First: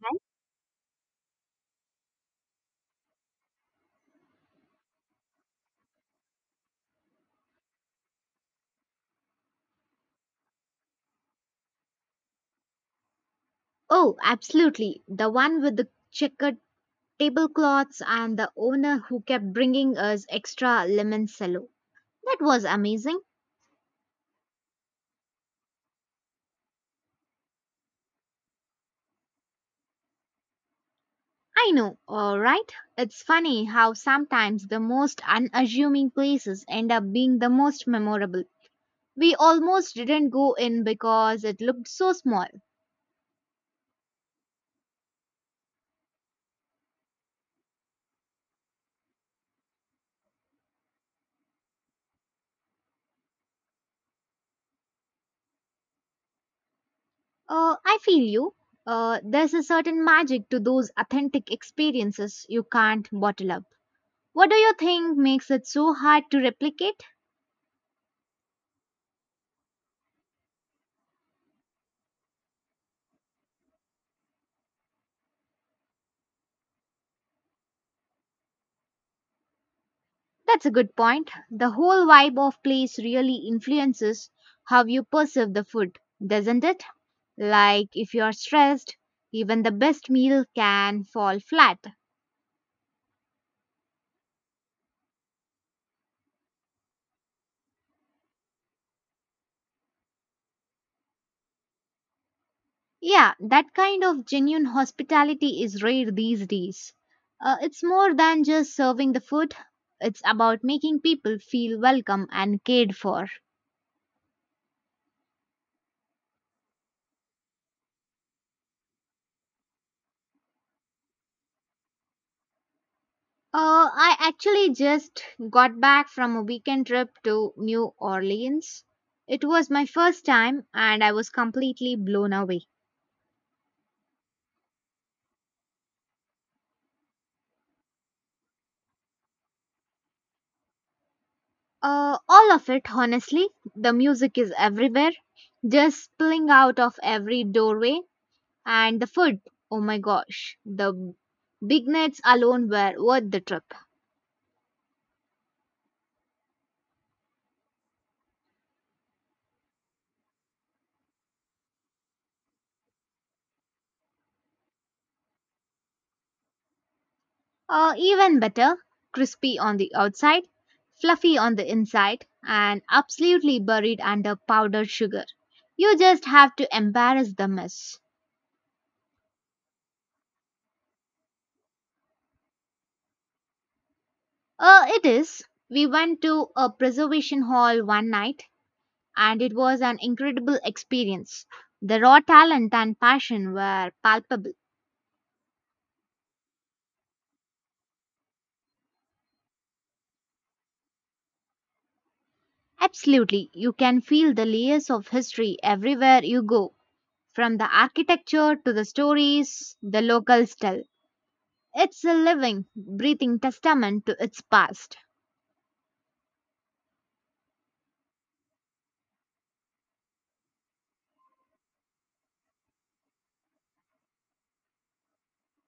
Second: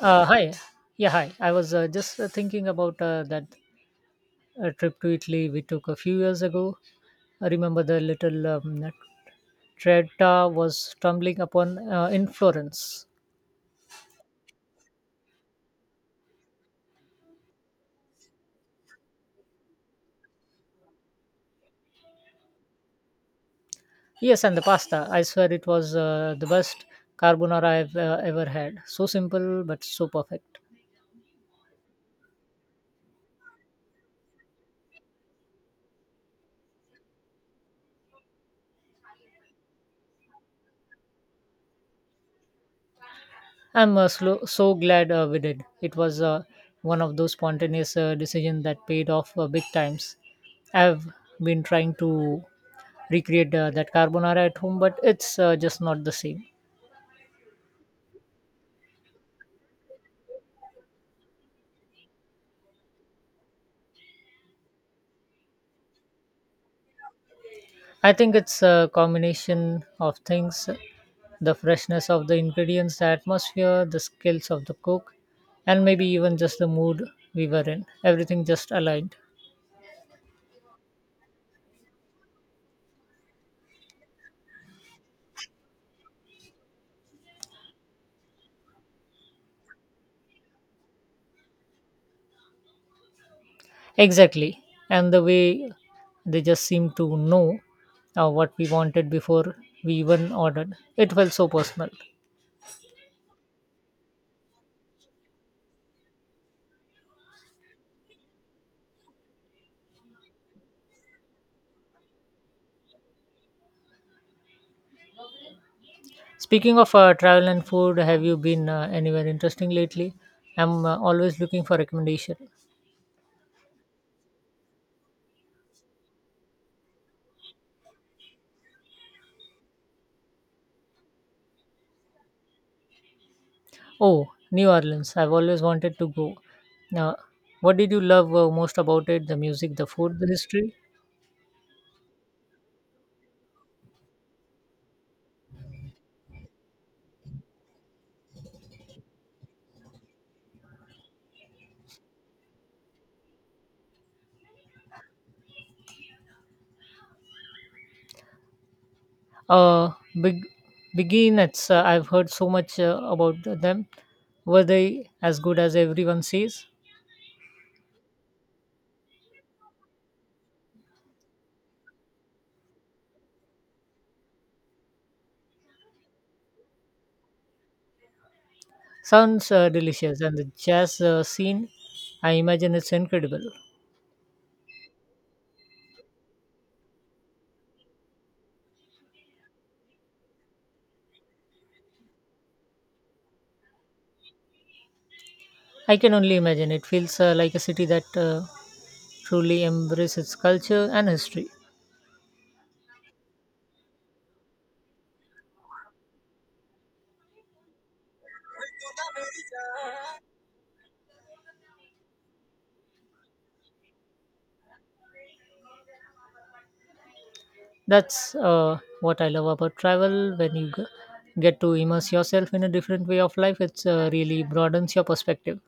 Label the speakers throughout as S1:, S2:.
S1: Hi. Yeah, hi. I was just thinking about that trip to Italy we took a few years ago. I remember the little Tretta was stumbling upon in Florence.
S2: Oh, absolutely. The one with the checkered tablecloths and the owner who kept bringing us extra lemon cello. That was amazing.
S1: Yes, and the pasta. I swear it was the best carbonara I've ever had. So simple but so perfect.
S2: I know, all right? It's funny how sometimes the most unassuming places end up being the most memorable. We almost didn't go in because it looked so small.
S1: So glad we did. It was one of those spontaneous decisions that paid off big times. I've been trying to recreate that carbonara at home, but it's just not the same.
S2: I feel you. There's a certain magic to those authentic experiences you can't bottle up. What do you think makes it so hard to replicate?
S1: I think it's a combination of things: the freshness of the ingredients, the atmosphere, the skills of the cook, and maybe even just the mood we were in. Everything just aligned.
S2: That's a good point. The whole vibe of place really influences how you perceive the food, doesn't it? Like if you're stressed, even the best meal can fall flat.
S1: Exactly. And the way they just seemed to know what we wanted before we even ordered, it felt so personal.
S2: Yeah, that kind of genuine hospitality is rare these days. It's more than just serving the food, it's about making people feel welcome and cared for.
S1: Speaking of travel and food, have you been anywhere interesting lately? I'm always looking for recommendation.
S2: I actually just got back from a weekend trip to New Orleans. It was my first time and I was completely blown away.
S1: Oh, New Orleans. I've always wanted to go. Now, what did you love most about it? The music, the food, the history?
S2: All of it, honestly. The music is everywhere, just spilling out of every doorway. And the food, oh my gosh, the big nets alone were worth the trip.
S1: Uh, Big, beginners. I've heard so much about them. Were they as good as everyone says?
S2: Even better, crispy on the outside, fluffy on the inside, and absolutely buried under powdered sugar. You just have to embarrass the mess.
S1: Sounds delicious, and the jazz scene, I imagine it's incredible.
S2: It is. We went to a preservation hall one night, and it was an incredible experience. The raw talent and passion were palpable.
S1: I can only imagine. It feels like a city that truly embraces its culture and history.
S2: Absolutely, you can feel the layers of history everywhere you go, from the architecture to the stories the locals tell. It's a living, breathing testament to its past.
S1: That's what I love about travel. When get to immerse yourself in a different way of life, it really broadens your perspective.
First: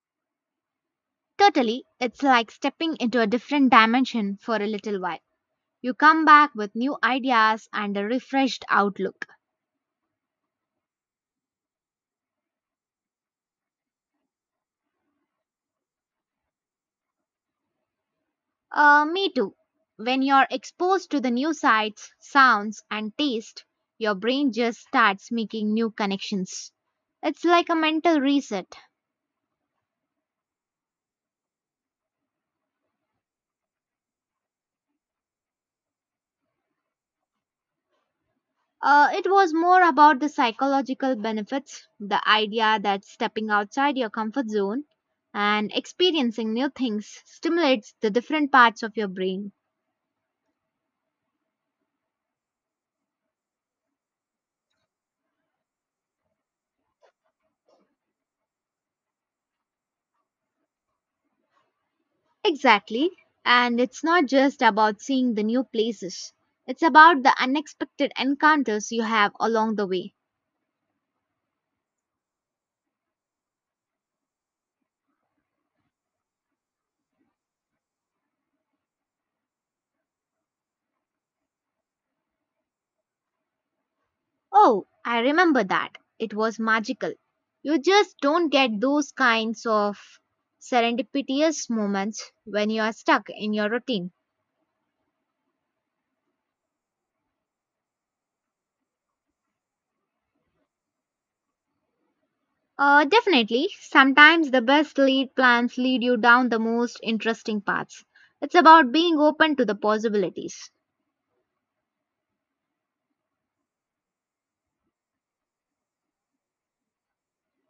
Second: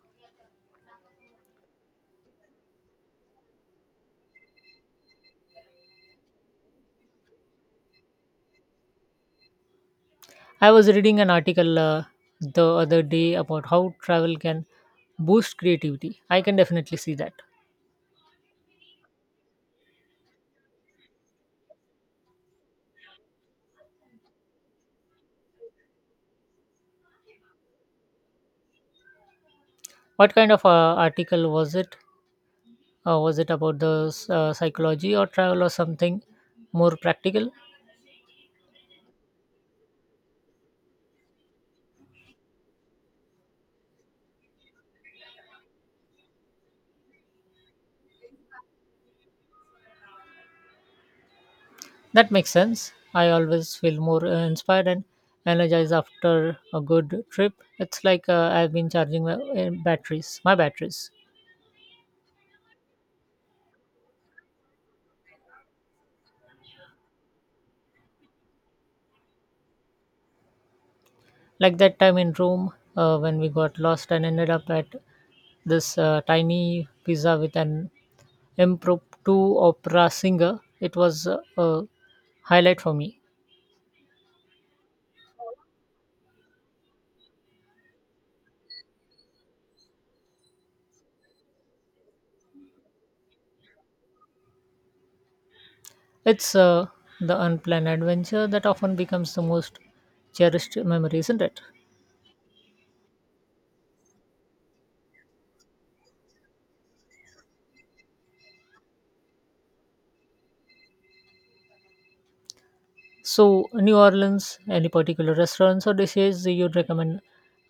S2: Totally, it's like stepping into a different dimension for a little while. You come back with new ideas and a refreshed outlook.
S1: I was reading an article the other day about how travel can boost creativity. I can definitely see that.
S2: Me too. When you're exposed to the new sights, sounds, and taste, your brain just starts making new connections. It's like a mental reset.
S1: What kind of article was it? Was it about the psychology or travel or something more practical?
S2: It was more about the psychological benefits, the idea that stepping outside your comfort zone and experiencing new things stimulates the different parts of your brain.
S1: That makes sense. I always feel more inspired and energized after a good trip. It's like I've been charging my batteries.
S2: Exactly. And it's not just about seeing the new places, it's about the unexpected encounters you have along the way.
S1: Like that time in Rome when we got lost and ended up at this tiny pizza with an impromptu opera singer. It was a highlight for me.
S2: Oh, I remember that. It was magical. You just don't get those kinds of serendipitous moments when you are stuck in your routine.
S1: It's the unplanned adventure that often becomes the most cherished memory, isn't it?
S2: Definitely. Sometimes the best lead plans lead you down the most interesting paths. It's about being open to the possibilities.
S1: So, New Orleans, any particular restaurants or dishes you'd recommend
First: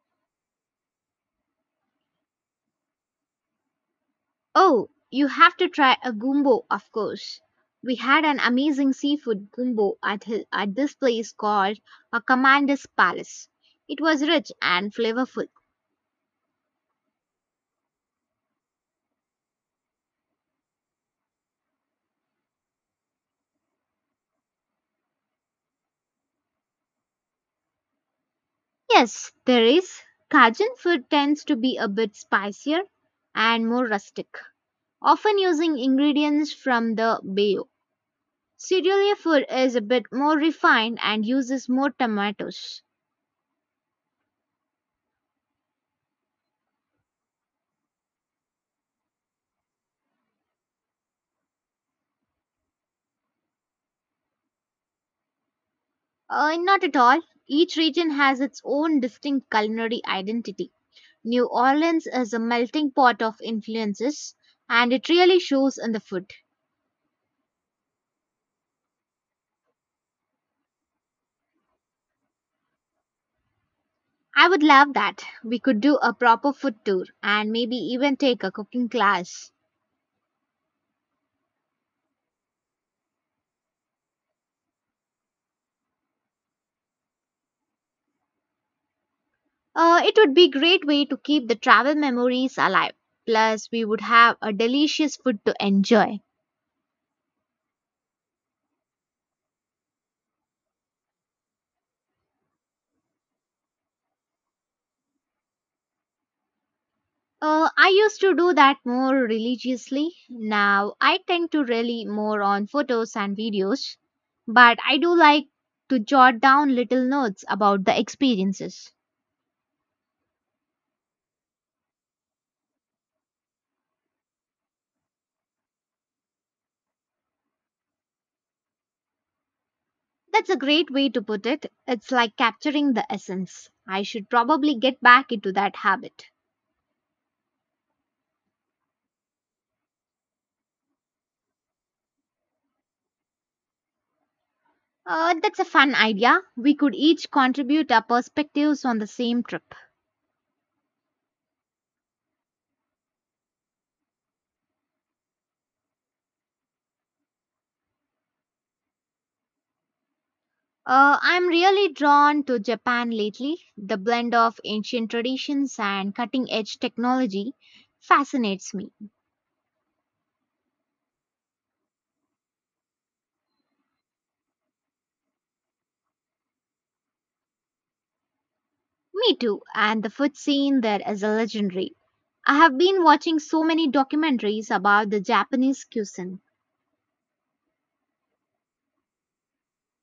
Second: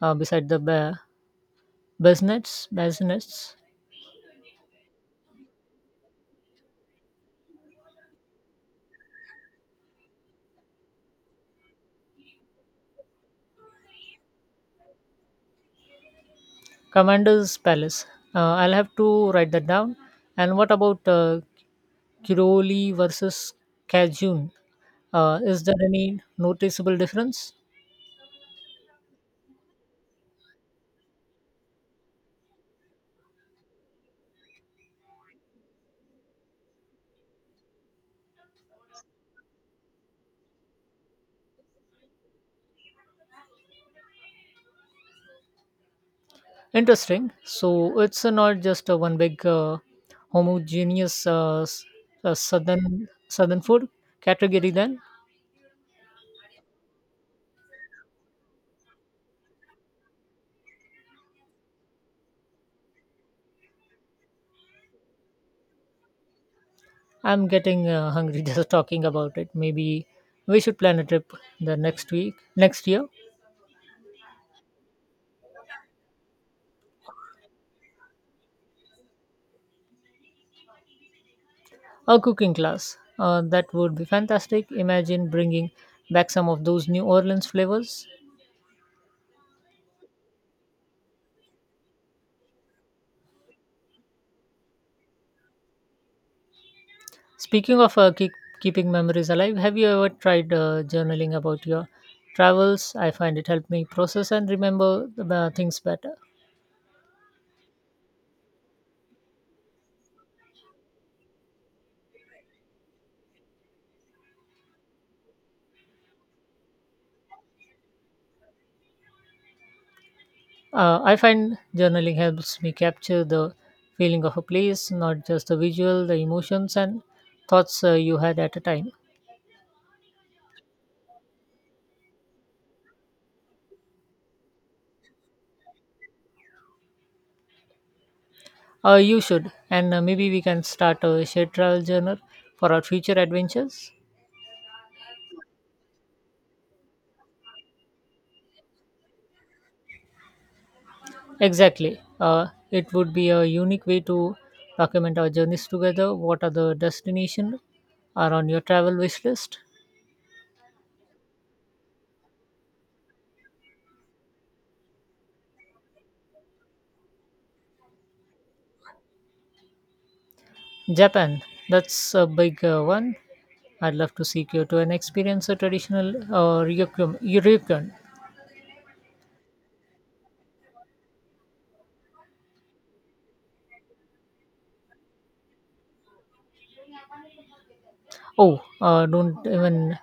S1: beside Baznets,
S2: Oh, you have to try a gumbo, of course. We had an amazing seafood gumbo at, at this place called a Commander's Palace. It was rich and flavorful.
S1: Commander's Palace? I'll have to write that down. And what about Kiroli versus Cajun? Is there any noticeable difference?
S2: Yes, there is. Cajun food tends to be a bit spicier and more rustic, often using ingredients from the bay. Syrian food is a bit more refined and uses more tomatoes.
S1: Interesting. So it's not just one big homogeneous southern food category. Then
S2: Not at all. Each region has its own distinct culinary identity. New Orleans is a melting pot of influences, and it really shows in the food.
S1: I'm getting hungry just talking about it. Maybe we should plan a trip the next week, next year,
S2: I would love that. We could do a proper food tour and maybe even take a cooking class.
S1: a cooking class. That would be fantastic. Imagine bringing back some of those New Orleans flavors.
S2: It would be a great way to keep the travel memories alive. Plus, we would have a delicious food to enjoy.
S1: Speaking of keeping memories alive, have you ever tried journaling about your travels? I find it helped me process and remember the things better.
S2: I used to do that more religiously. Now I tend to rely more on photos and videos, but I do like to jot down little notes about the experiences.
S1: I find journaling helps me capture the feeling of a place, not just the visual, the emotions and thoughts you had at a time.
S2: That's a great way to put it. It's like capturing the essence. I should probably get back into that habit.
S1: You should, and maybe we can start a shared travel journal for our future adventures.
S2: That's a fun idea. We could each contribute our perspectives on the same trip.
S1: Exactly. It would be a unique way to document our journeys together. What are the destinations are on your travel wish list?
S2: I'm really drawn to Japan lately. The blend of ancient traditions and cutting edge technology fascinates me.
S1: Japan. That's a big one. I'd love to see Kyoto and experience a traditional ryukyum.
S2: Me too, and the food scene there is a legendary. I have been watching so many documentaries about the Japanese cuisine.
S1: Oh, don't even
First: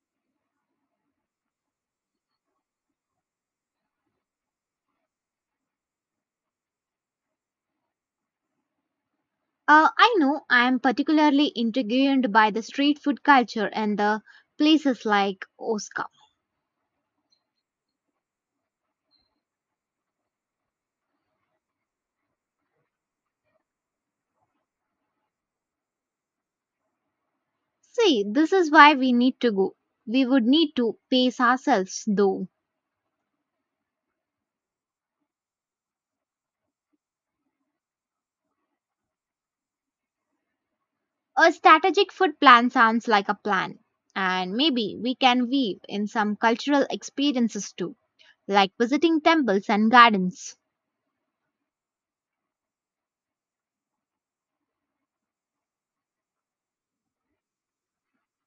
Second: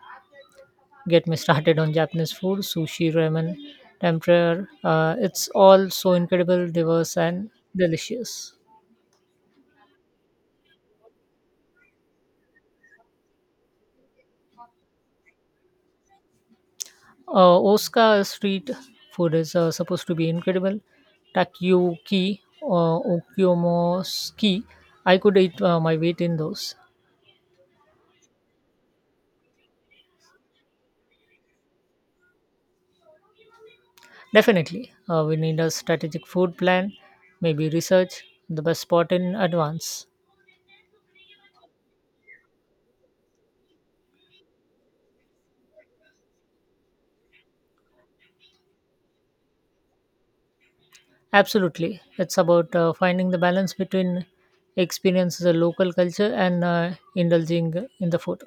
S1: get me started on Japanese food, sushi, ramen, tempura. It's all so incredible, diverse, and delicious.
S2: I know I am particularly intrigued by the street food culture and the places like Osaka.
S1: Osaka street food is supposed to be incredible. Takoyaki, okonomiyaki. I could eat my weight in those.
S2: See, this is why we need to go. We would need to pace ourselves though.
S1: Definitely, we need a strategic food plan, maybe research the best spot in advance.
S2: A strategic food plan sounds like a plan, and maybe we can weave in some cultural experiences too, like visiting temples and gardens,
S1: Absolutely. It's about finding the balance between experiences the local culture and indulging in the food.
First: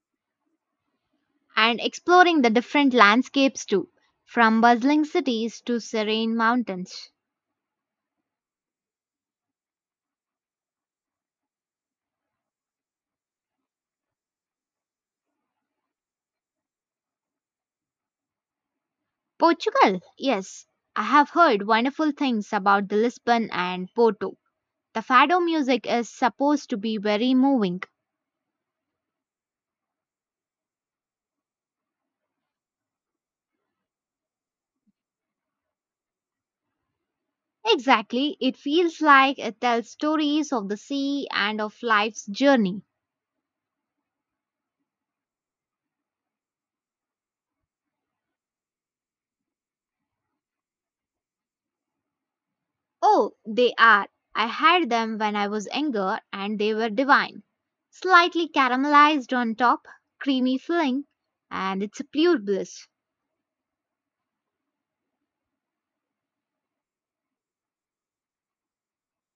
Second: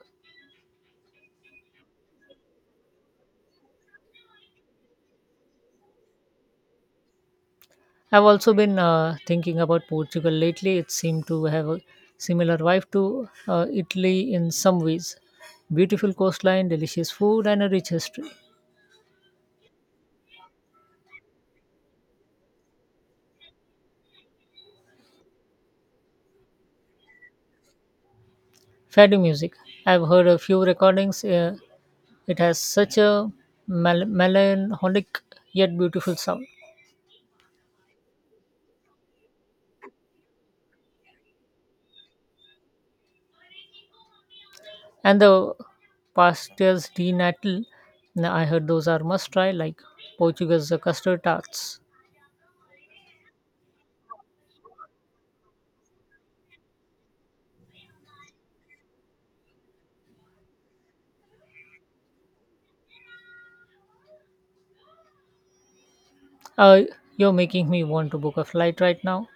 S2: and exploring the different landscapes too, from bustling cities to serene mountains.
S1: I've also been thinking about Portugal lately. It seemed to have a similar vibe to Italy in some ways. Beautiful coastline, delicious food, and a rich history.
S2: Portugal, yes, I have heard wonderful things about the Lisbon and Porto. The fado music is supposed to be very moving.
S1: Fado music. I've heard a few recordings. It has such a melancholic yet beautiful sound.
S2: Exactly, it feels like it tells stories of the sea and of life's journey.
S1: And the pastas de Natal, I heard those are must try, like Portugal's custard tarts.
S2: Oh, they are. I had them when I was younger and they were divine. Slightly caramelized on top, creamy filling, and it's a pure bliss.
S1: Uh, you're making me want to book a flight right now.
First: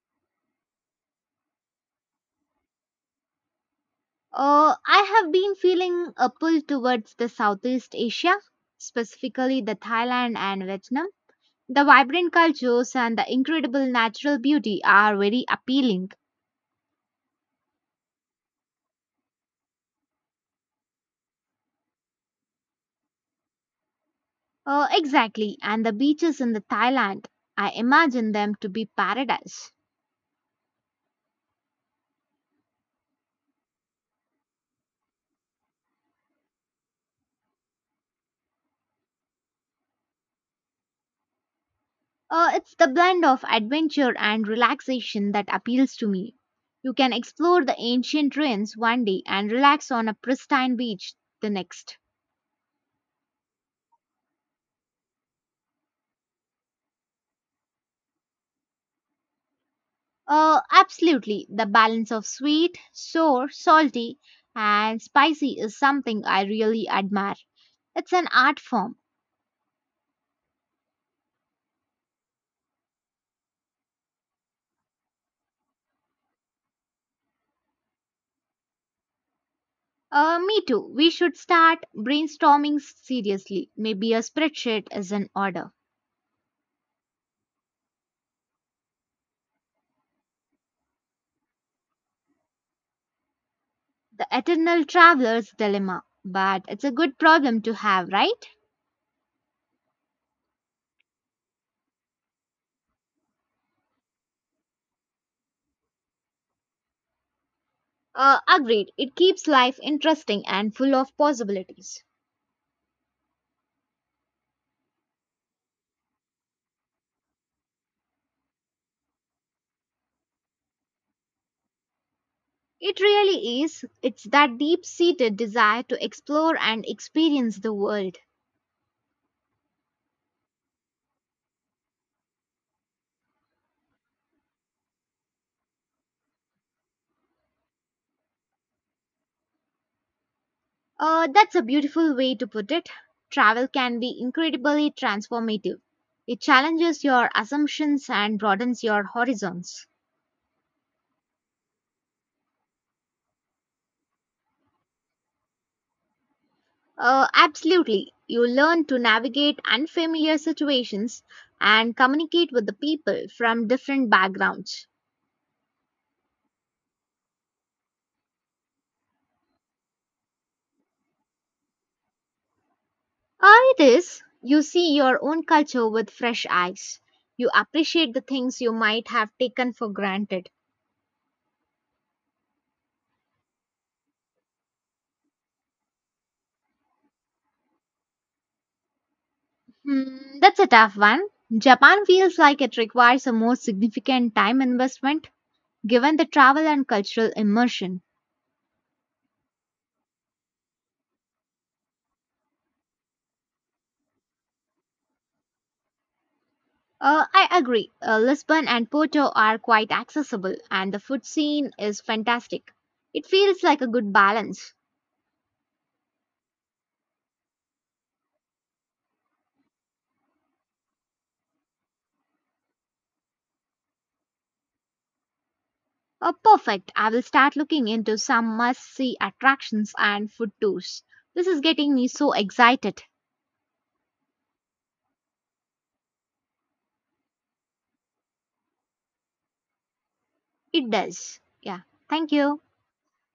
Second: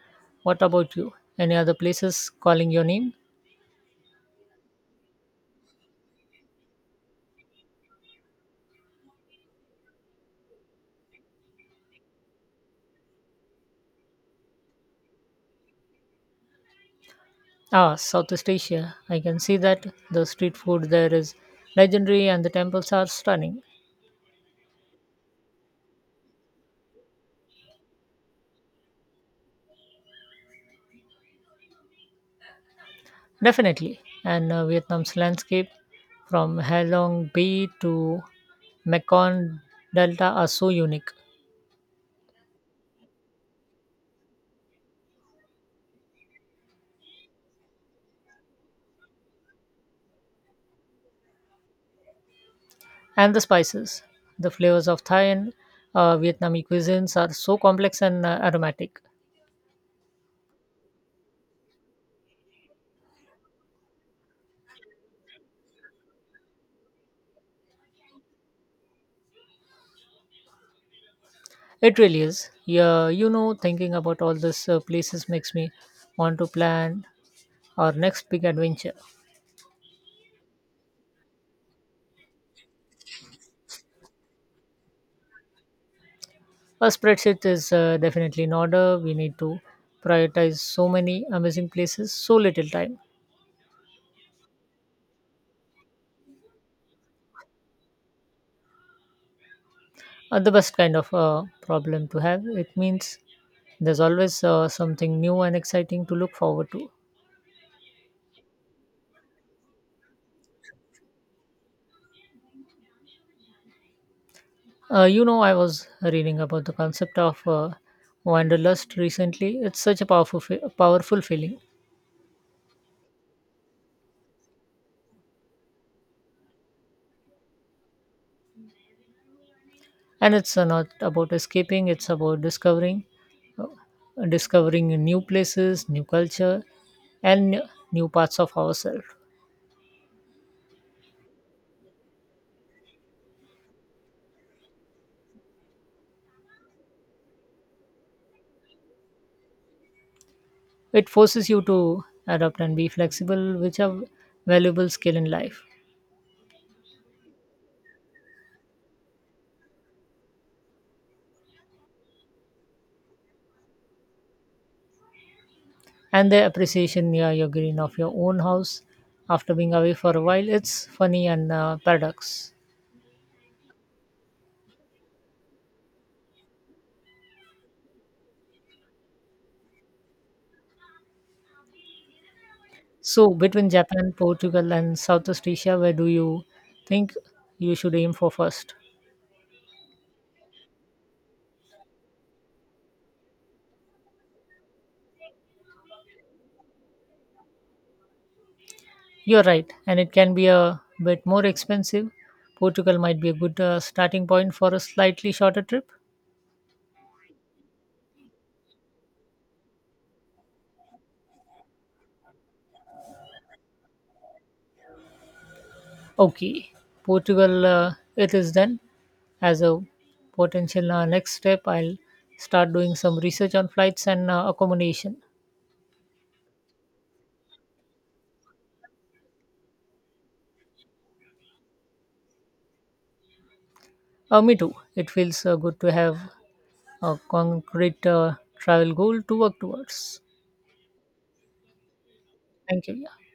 S1: What about you? Any other places calling your name?
S2: I have been feeling a pull towards the Southeast Asia, specifically the Thailand and Vietnam. The vibrant cultures and the incredible natural beauty are very appealing.
S1: Ah, Southeast Asia. I can see that the street food there is legendary and the temples are stunning.
S2: Exactly, and the beaches in the Thailand, I imagine them to be paradise.
S1: Definitely. And Vietnam's landscape from Halong Bay to Mekong Delta are so unique.
S2: It's the blend of adventure and relaxation that appeals to me. You can explore the ancient ruins one day and relax on a pristine beach the next.
S1: And the spices. The flavors of Thai and Vietnamese cuisines are so complex and aromatic.
S2: Absolutely, the balance of sweet, sour, salty, and spicy is something I really admire. It's an art form.
S1: It really is. Yeah, you know, thinking about all these places makes me want to plan our next big adventure.
S2: Me too. We should start brainstorming seriously. Maybe a spreadsheet is in order.
S1: A spreadsheet is definitely in order. We need to prioritize so many amazing places, so little time.
S2: The Eternal Traveler's Dilemma. But it's a good problem to have, right?
S1: The best kind of problem to have. It means there's always something new and exciting to look forward to.
S2: Agreed. It keeps life interesting and full of possibilities.
S1: You know, I was reading about the concept of wanderlust recently. It's such a powerful feeling,
S2: It really is. It's that deep seated desire to explore and experience the world.
S1: and it's not about escaping. It's about discovering new places, new culture, and new parts of ourselves.
S2: That's a beautiful way to put it. Travel can be incredibly transformative. It challenges your assumptions and broadens your horizons.
S1: It forces you to adapt and be flexible, which are valuable skill in life.
S2: Absolutely. You learn to navigate unfamiliar situations and communicate with the people from different backgrounds.
S1: And the appreciation near your green of your own house after being away for a while. It's funny and paradox.
S2: Ah, it is. You see your own culture with fresh eyes. You appreciate the things you might have taken for granted.
S1: So between Japan, Portugal, and Southeast Asia, where do you think you should aim for first?
S2: Hmm, that's a tough one. Japan feels like it requires a more significant time investment given the travel and cultural immersion.
S1: You're right, and it can be a bit more expensive. Portugal might be a good starting point for a slightly shorter trip.
S2: I agree. Lisbon and Porto are quite accessible, and the food scene is fantastic. It feels like a good balance.
S1: Okay, Portugal, it is then. As a potential next step, I'll start doing some research on flights and accommodation.
S2: Oh, perfect. I will start looking into some must see attractions and food tours. This is getting me so excited.
S1: Me too. It feels good to have a concrete travel goal to work towards.
S2: It does. Yeah. Thank you.
S1: Thank you. Yeah.